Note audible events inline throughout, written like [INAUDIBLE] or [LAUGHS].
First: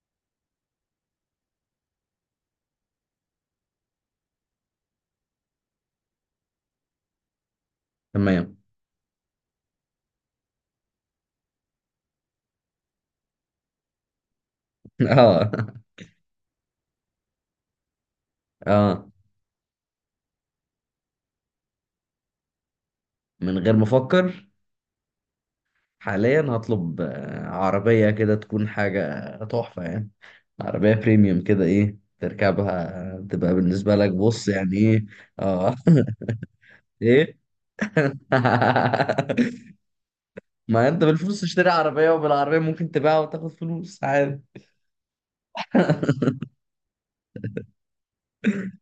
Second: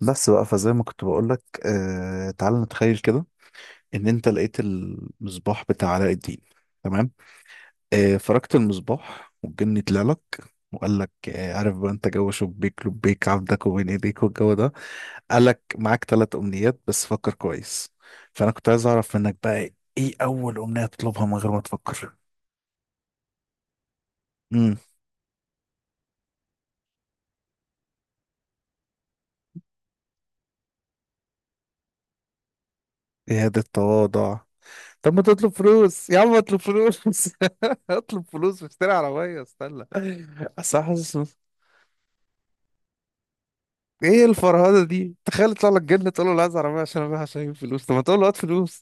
بس بقى فزي ما كنت بقولك تعال نتخيل كده ان انت لقيت المصباح بتاع علاء الدين. تمام. فركت تمام. المصباح والجن طلع لك، وقال لك عارف بقى انت جو شبيك لبيك عبدك وبين ايديك والجو ده. [LAUGHS] قال لك اه معاك ثلاث امنيات بس فكر كويس. فانا كنت عايز اه اعرف منك بقى، ايه اول امنية تطلبها من غير ما تفكر؟ من غير ما افكر، امم حاليا هطلب عربية كده تكون حاجة تحفة يعني. عربية بريميوم كده، ايه تركبها ايه تبقى هذا بالنسبة لك؟ التواضع؟ بص يعني ايه. طب ما تطلب اه. فلوس يا عم، اطلب [LAUGHS] فلوس [LAUGHS] ايه. [LAUGHS] اطلب فلوس مش تشتري عربية، استنى اصل أنا ما انت حاسس. بالفلوس تشتري عربية، وبالعربية ممكن تبيعها وتاخد فلوس ايه عادي. الفرهده دي، تخيل يطلع لك جن تقول [LAUGHS] له لا، عايز عربيه عشان ابيعها عشان اجيب فلوس، طب ما تقول له هات فلوس.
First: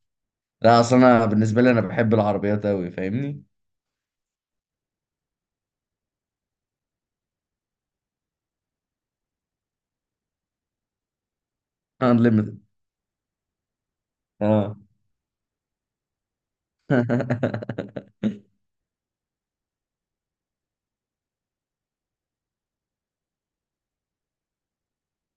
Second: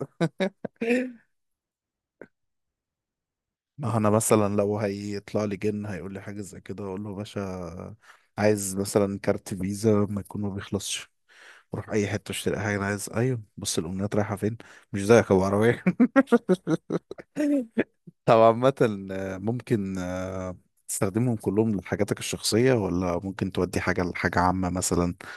لا، اصل انا بالنسبة لي انا بحب العربيات اوي، فاهمني؟ ما هو انا مثلا لو هيطلع لي جن هيقول لي حاجه زي كده اقول له يا باشا، عايز مثلا كارت فيزا ما يكون ما بيخلصش، روح اي حته اشتري unlimited. اي حاجه انا عايز. ايوه بص، الامنيات رايحه فين؟ اه. مش زيك ابو عربيه. [LAUGHS] [LAUGHS] طب عامه، ممكن تستخدمهم كلهم لحاجاتك الشخصيه، ولا ممكن تودي حاجه لحاجه عامه مثلا؟ [CLEARS THROAT]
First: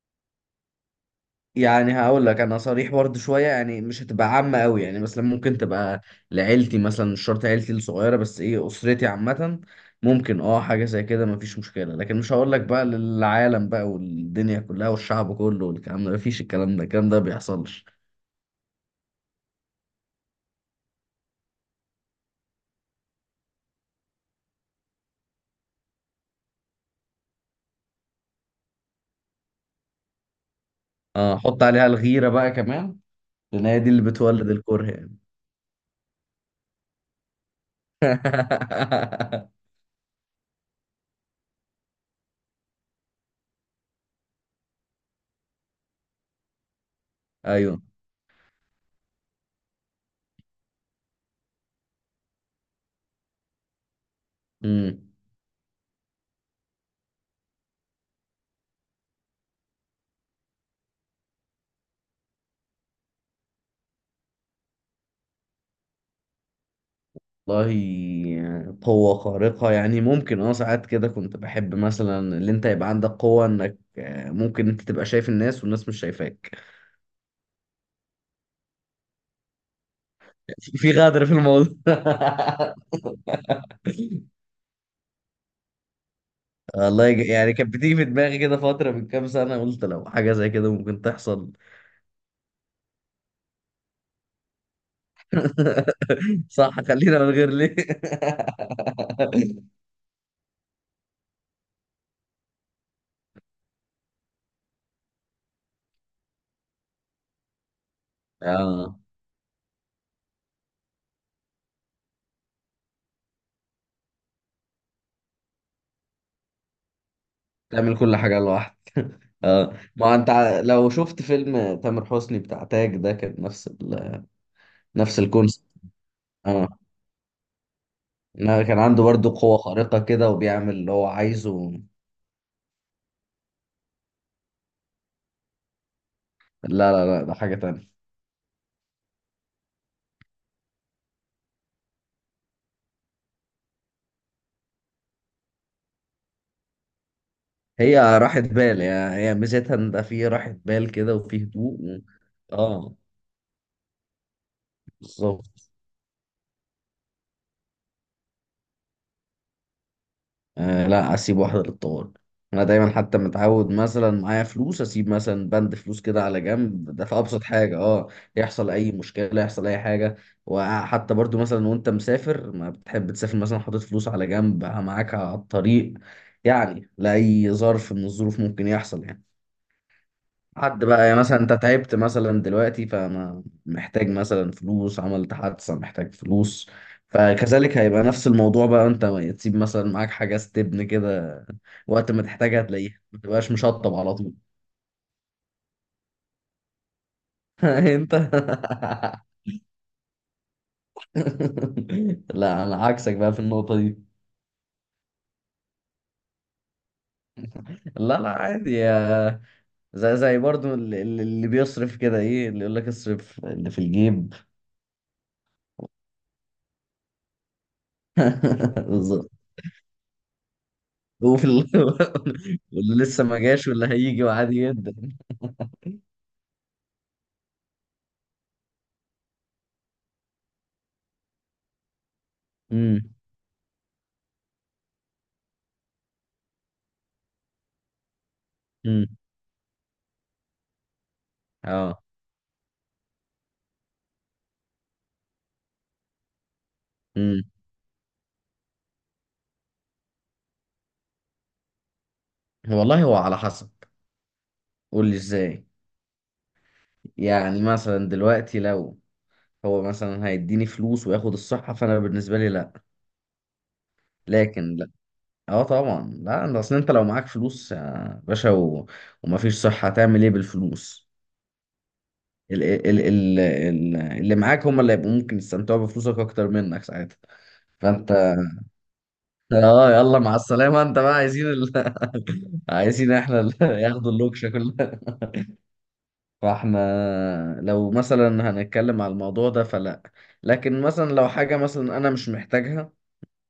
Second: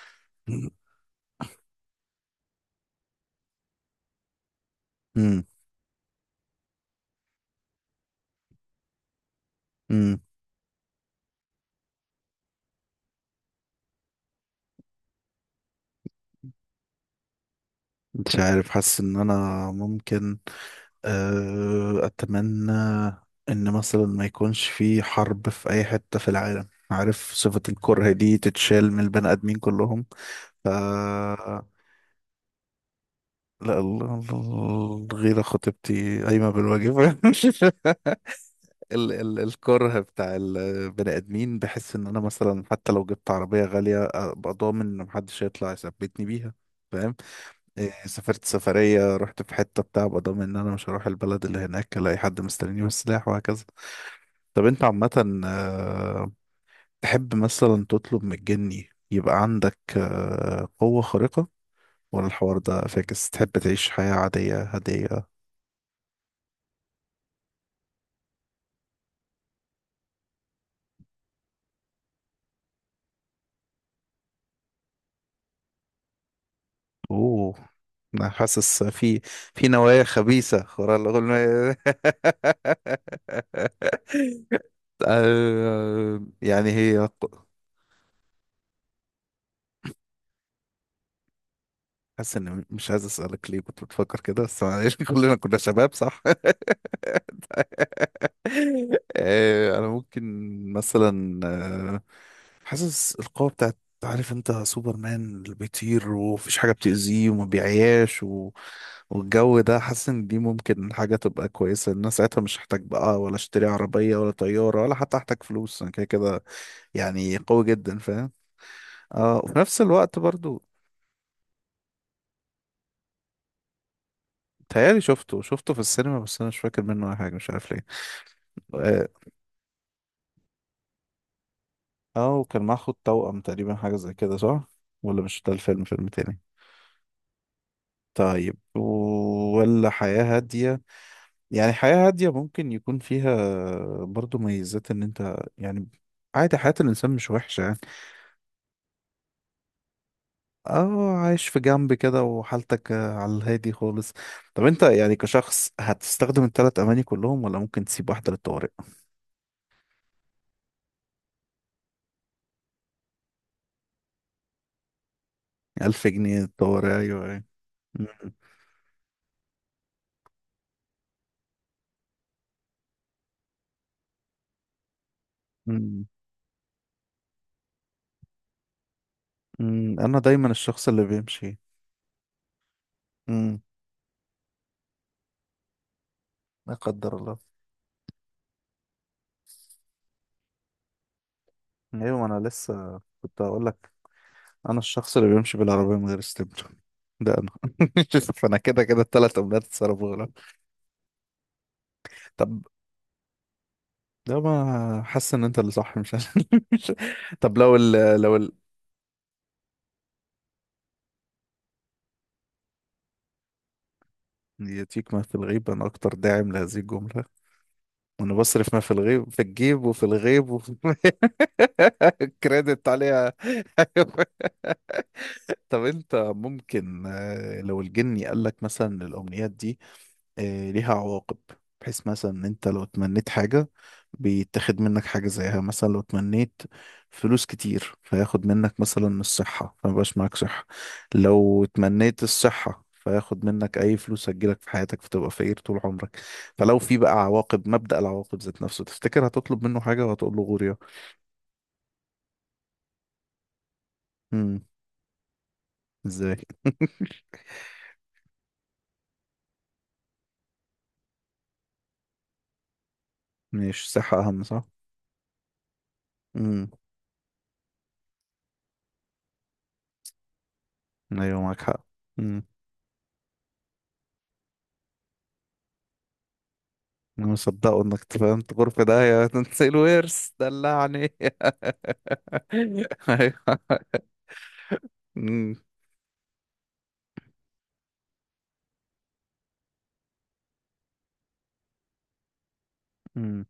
يعني هقول لك انا صريح برضه شويه، يعني مش هتبقى عامه قوي. يعني مثلا امم ممكن تبقى لعيلتي، مثلا مش شرط عيلتي الصغيره بس، ايه، اسرتي عامه. امم ممكن اه حاجه زي كده مفيش مشكله، لكن مش هقول لك بقى للعالم بقى، والدنيا كلها والشعب كله والكلام ده، مفيش، الكلام ده الكلام ده بيحصلش. مش عارف، حاسس ان انا ممكن أتمنى إن مثلا ما يكونش في حرب في أي حتة في العالم، عارف، صفة الكره دي تتشال من البني آدمين كلهم. ف اه، حط عليها الغيره بقى كمان، لان لا، هي دي اللي بتولد الكره يعني. الغيرة خطيبتي قايمة بالواجب. [LAUGHS] ال ال الكره بتاع البني آدمين، بحس إن أنا مثلا حتى لو جبت عربية غالية أبقى ضامن إن محدش هيطلع يثبتني بيها، فاهم. [LAUGHS] ايوه. سافرت سفرية رحت في حتة بتاع، أبقى ضامن إن أنا مش هروح البلد اللي هناك ألاقي حد مستنيني بالسلاح وهكذا. طب انت مم. عامة، تحب مثلا تطلب من الجني يبقى عندك قوة خارقة، ولا الحوار ده فاكس، تحب تعيش حياة عادية هادية؟ والله قوة خارقة يعني، ممكن اه ساعات كده كنت بحب مثلا، اللي انت يبقى عندك قوة انك ممكن انت تبقى شايف الناس والناس مش شايفاك. اوه، انا حاسس في في نوايا [LAUGHS] خبيثة في ورا غدر في الموضوع. الأغنية. [LAUGHS] آه، يعني [LAUGHS] هي والله ق- يعني كانت بتيجي في دماغي كده فترة من كام سنة، قلت لو حاجة زي كده ممكن تحصل. حاسس ان، مش عايز اسألك ليه كنت بتفكر كده، بس معلش، [LAUGHS] كلنا كنا شباب، صح. [LAUGHS] [LAUGHS] صح، خلينا من غير ليه. [LAUGHS] انا ممكن مثلا حاسس القوة بتاعت، عارف انت سوبرمان اللي بيطير ومفيش حاجة بتأذيه وما بيعياش و... اه، والجو ده، حاسس ان دي ممكن حاجة تبقى كويسة، الناس ساعتها مش هحتاج بقى ولا اشتري عربية ولا طيارة، ولا حتى هحتاج فلوس انا كده كده، يعني قوي جدا تعمل كل فاهم. حاجة لوحدك. [LAUGHS] اه، وفي اه، نفس ما الوقت انت برضو لو شفت فيلم تامر حسني بتاع تاج ده، كان نفس ال... تهيألي نفس شفته الكونسيبت. شفته في السينما، بس انا مش فاكر منه اي حاجة، مش عارف ليه. لا، كان عنده اه. برضو قوة خارقة كده وبيعمل اللي هو عايزه. وكان معاه خد توأم تقريبا، حاجة زي كده صح؟ ولا مش ده الفيلم، فيلم تاني؟ لا، ده حاجة تانية. طيب. ولا حياة هادية؟ يعني حياة هادية ممكن يكون فيها برضو ميزات، ان انت يعني عادي، حياة الإنسان مش وحشة يعني. هي راحة بال يعني، هي ميزتها ان ده فيه راحة بال اه، كده وفيه عايش في هدوء جنب و... كده وحالتك اه. على الهادي خالص. طب انت يعني كشخص، بالظبط. هتستخدم الثلاث أماني كلهم، ولا ممكن تسيب واحدة للطوارئ؟ آه، لا اسيب واحده للطوارئ. انا دايما حتى متعود، مثلا معايا فلوس اسيب مثلا بند فلوس ألف كده جنيه على للطوارئ، جنب، ده في أيوة أيوة. ابسط حاجه. اه، مم. يحصل اي مشكله، يحصل اي حاجه. وحتى برضو مثلا وانت مسافر، ما بتحب تسافر مثلا حاطط فلوس على جنب معاك على الطريق؟ مم. يعني لاي ظرف من الظروف ممكن يحصل يعني. مم. أنا دايما حد الشخص اللي بقى يعني، مثلا انت بيمشي. تعبت مثلا دلوقتي، فما مم. محتاج مثلا فلوس، عملت حادثة محتاج فلوس. لا قدر الله. فكذلك هيبقى نفس الموضوع بقى. انت تسيب مثلا معاك حاجة استبن كده، وقت ما أيوة، ما أنا تحتاجها هتلاقيها، لسه ما كنت تبقاش هقول لك، مشطب على طول. أنا الشخص اللي بيمشي بالعربية من غير استبن، ده انا. [LAUGHS] [LAUGHS] انت. شوف انا كده كده الثلاث امنيات اتصرفوا غلط. طب، لا، انا عكسك بقى في النقطة دي. ده ما حاسس ان انت اللي صح مش أنا. [LAUGHS] مش. طب لا لا، لو ال... عادي يا، زي زي برضو اللي بيصرف كده، ايه اللي يقول لك اصرف اللي في الجيب. ياتيك ما في الغيب، انا اكتر داعم لهذه الجمله، وانا بصرف ما [LAUGHS] في الغيب بالظبط. في الجيب وفي الغيب وفي وفي ال... [LAUGHS] [LAUGHS] كريدت واللي لسه عليها. ما [LAUGHS] جاش واللي هيجي، وعادي جدا. طب انت ممكن لو الجني قال لك مثلا الامنيات دي ليها عواقب، بحيث مثلا انت لو امم. اتمنيت حاجة بيتاخد منك حاجة زيها. مثلا لو اتمنيت فلوس كتير فياخد منك امم. مثلا الصحة فمبقاش معاك صحة. لو اه. اتمنيت الصحة فياخد منك أي فلوس هتجيلك في حياتك فتبقى فقير طول عمرك. فلو في بقى امم. عواقب، مبدأ العواقب ذات نفسه، تفتكر هتطلب منه حاجة وهتقول له غوريا؟ والله هو على حسب. امم قول لي ازاي. ازاي؟ [LAUGHS] يعني مثلا دلوقتي لو هو مثلا هيديني فلوس وياخد الصحة، فانا بالنسبة لي لا. مش صحة أهم، صح. لكن لا، اه طبعا لا. ده امم. اصل انت لو معاك فلوس يا باشا و... ومفيش صحة، هتعمل ايه بالفلوس؟ أيوة معاك حق. اللي معاك هم اللي هيبقوا ممكن يستمتعوا بفلوسك اكتر منك ساعتها. انا مصدقه فانت، انك فهمت غرفة ده يا تنسي اه يلا الورث مع السلامة، انت دلعني. بقى عايزين ال... [LAUGHS] [LAUGHS] عايزين احنا ال... [LAUGHS] ايوه. ياخدوا اللوكشة كلها. أمم، فاحنا لو مثلا هنتكلم على الموضوع ده، فلا. لكن مثلا لو حاجة مثلا انا مش محتاجها، أمم،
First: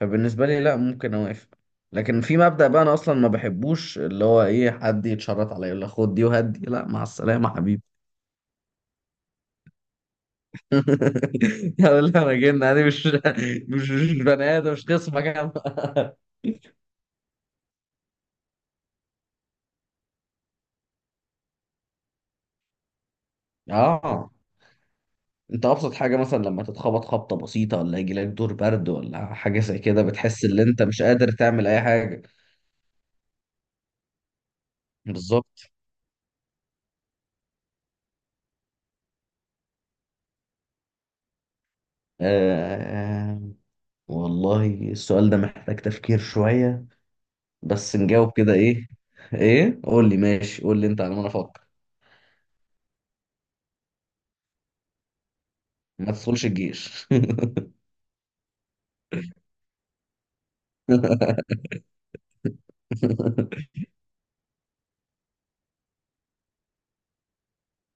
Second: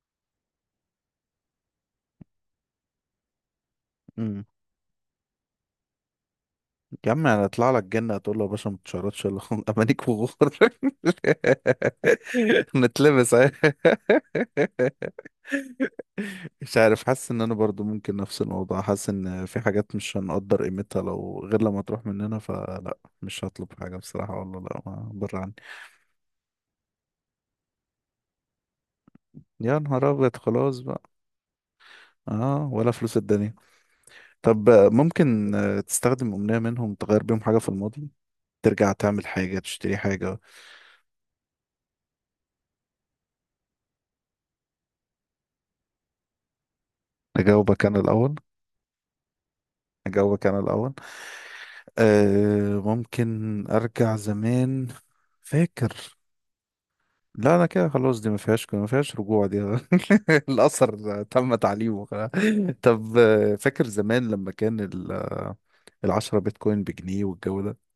فبالنسبة لي لا ممكن اوافق. لكن في مبدأ بقى، انا اصلا ما بحبوش اللي هو أمم. ايه، حد يتشرط عليا يقول لي خد دي وهات دي، لا، مع يا عم انا السلامة اطلع حبيبي. لك جنة هتقول له يا باشا ما بتشردش الا [LAUGHS] امانيك وغور. [LAUGHS] [LAUGHS] يلا انا جن، انا مش نتلبس أهي. [LAUGHS] مش بني ادم، مش خصمك انا. [LAUGHS] مش عارف، حاسس ان انا برضو ممكن نفس الموضوع، حاسس ان في حاجات مش هنقدر قيمتها لو غير لما تروح مننا، فلا مش هطلب حاجة اه، بصراحة، والله لا ما بره عني. انت ابسط حاجه مثلا لما تتخبط خبطه بسيطه، ولا يجي لك دور برد ولا حاجه يا زي كده، نهار ابيض بتحس ان خلاص انت بقى، مش قادر تعمل اي حاجه. اه ولا فلوس الدنيا. طب ممكن بالظبط. تستخدم أمنية منهم تغير بيهم حاجة في الماضي، ترجع تعمل حاجة تشتري حاجة؟ آه. والله السؤال ده محتاج تفكير شويه. أجاوبك بس أنا نجاوب الأول. كده ايه، ايه قول لي أجاوبك أنا ماشي، قول لي الأول. انت على ما انا افكر. أه، ممكن أرجع زمان، فاكر، ما تدخلش الجيش. لا أنا كده خلاص، دي ما فيهاش رجوع دي. [LAUGHS] الأثر تم تعليمه. [LAUGHS] خلاص. طب [LAUGHS] فاكر زمان لما كان 10 بيتكوين بجنيه، والجو ده.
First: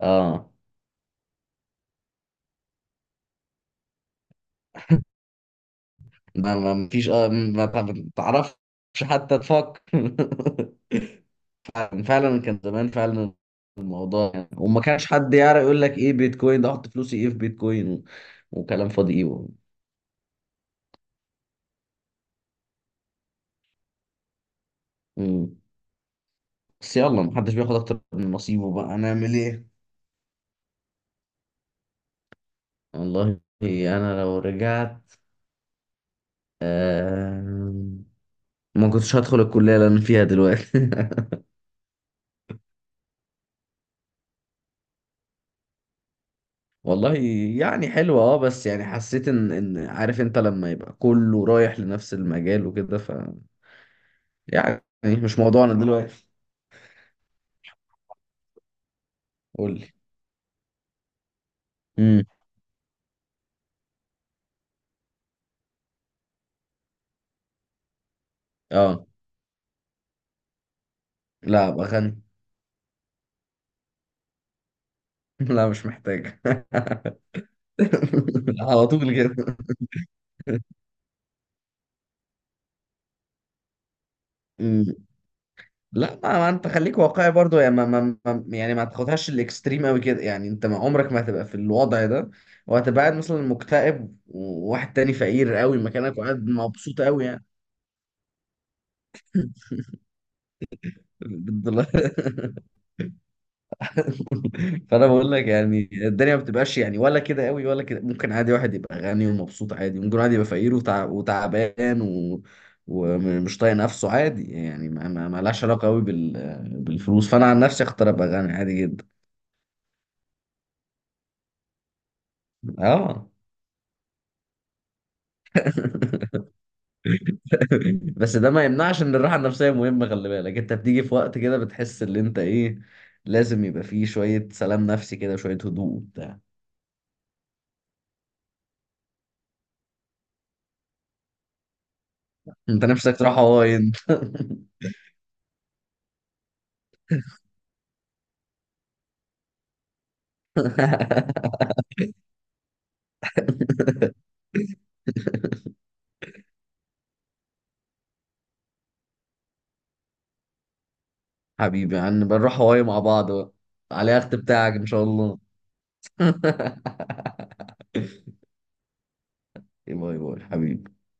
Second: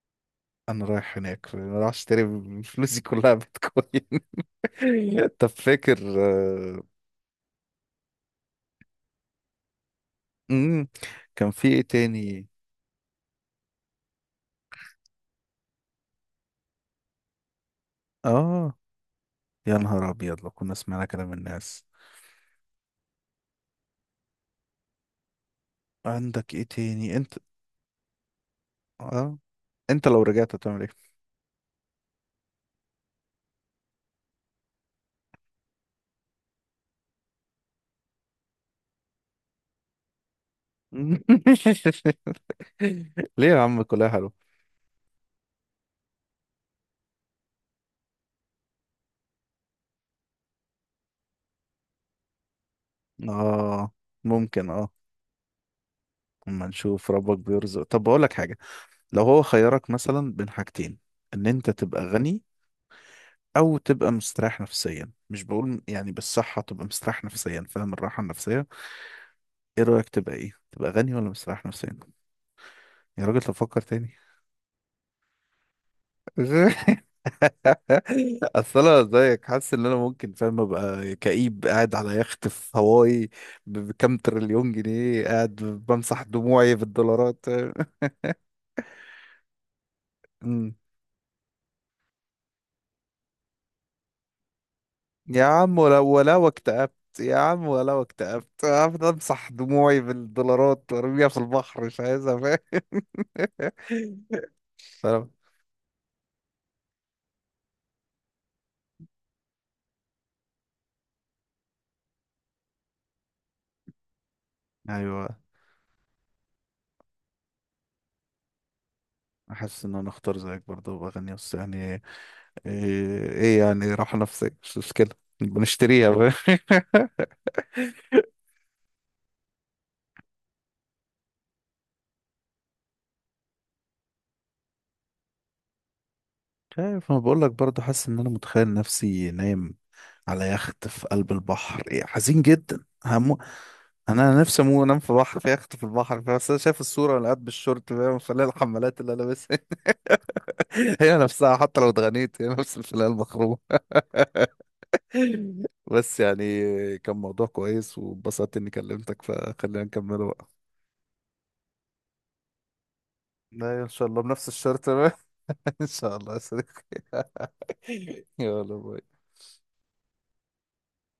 اه، أنا رايح هناك أنا رايح أشتري فلوسي كلها بيتكوين. [LAUGHS] طب فاكر ما ما ما فيش، اه ما تعرفش حتى تفكر. [LAUGHS] امم كان في ايه كان فعلا، تاني؟ كان زمان فعلا الموضوع يعني، وما كانش حد يعرف يقول لك ايه بيتكوين ده، احط فلوسي ايه في بيتكوين و... اه، وكلام فاضي ايه و... يا نهار ابيض لو كنا سمعنا كلام الناس. مم. عندك ايه بس تاني يلا انت؟ محدش بياخد اكتر من نصيبه بقى، هنعمل اه. ايه. انت لو رجعت هتعمل ايه؟ والله انا لو رجعت، آم، ما كنتش هدخل الكلية اللي انا فيها دلوقتي. [LAUGHS] ليه يا عم كلها حلو؟ [LAUGHS] والله يعني حلوة اه، بس يعني حسيت ان ان عارف انت لما يبقى كله رايح لنفس المجال وكده، ف اه، ممكن يعني اه، مش موضوعنا دلوقتي. اما نشوف ربك بيرزق. طب بقول لك حاجه، لو هو قول خيرك لي. مثلا بين حاجتين، ان انت تبقى امم. غني او تبقى مستريح نفسيا، مش بقول يعني بالصحه تبقى مستريح نفسيا، فاهم الراحه النفسيه، اه، ايه رايك تبقى ايه، تبقى غني ولا مستريح لا ابقى نفسيا؟ غني. يا راجل تفكر تاني. [LAUGHS] لا مش محتاج. [LAUGHS] [LAUGHS] اصل على انا طول زيك كده. حاسس ان انا ممكن فاهم ابقى كئيب قاعد على يخت في هواي، بكام تريليون مم. جنيه قاعد لا بمسح ما انت دموعي خليك واقعي بالدولارات. برضو، يعني ما, [LAUGHS] ما, ما يعني ما تاخدهاش الاكستريم قوي كده. يعني انت أمم. ما عمرك ما هتبقى في الوضع ده، وهتبقى قاعد مثلا مكتئب، وواحد تاني يا فقير عم قوي ولا مكانك وقاعد ولو اكتئبت، مبسوط قوي يا يعني. عم ولو اكتئبت هفضل امسح دموعي بالدولارات وارميها في البحر بالدولار. مش عايزها [LAUGHS] فاهم. [LAUGHS] [LAUGHS] فانا فاهم؟ بقول لك يعني الدنيا ما بتبقاش يعني ولا كده قوي ولا كده. ممكن عادي واحد يبقى غني ومبسوط، عادي ممكن واحد يبقى فقير وتع... وتعبان و... ومش طايق نفسه عادي. يعني ما ما ايوه، ما لهاش علاقه قوي بال... بالفلوس. فانا عن نفسي اختار ابقى غني، عادي جدا. احس ان انا اختار زيك برضه، بغني بس يعني ايه، اه. يعني راحة نفسية مش مشكلة، بنشتريها. [LAUGHS] [LAUGHS] بس ده ما يمنعش ان الراحه النفسيه مهمه، خلي بالك، انت بتيجي في وقت كده بتحس ان انت ايه، لازم يبقى فيه شويه سلام نفسي كده، شويه هدوء وبتاع. مش عارف، انا بقول لك برضه، حاسس ان انا متخيل نفسي نايم على يخت في قلب البحر، حزين جدا انت نفسك همو. تروح هواي انت. انا نفسي اموت انام في بحر في يخت في البحر، بس انا شايف الصوره وانا قاعد بالشورت فاهم، فلاقي الحمالات اللي انا لابسها [LAUGHS] هي [LAUGHS] نفسها، حتى لو اتغنيت هي نفس الفلاقه المخرومه. [LAUGHS] بس يعني كان موضوع كويس واتبسطت اني كلمتك، فخلينا نكمله بقى. حبيبي يعني نبقى نروح هواي مع بعض بقى، لا ان شاء على الله اليخت بنفس بتاعك ان الشرط. شاء الله. [LAUGHS] ان شاء الله يا [LAUGHS] صديقي. [LAUGHS] يلا باي. باي باي حبيبي.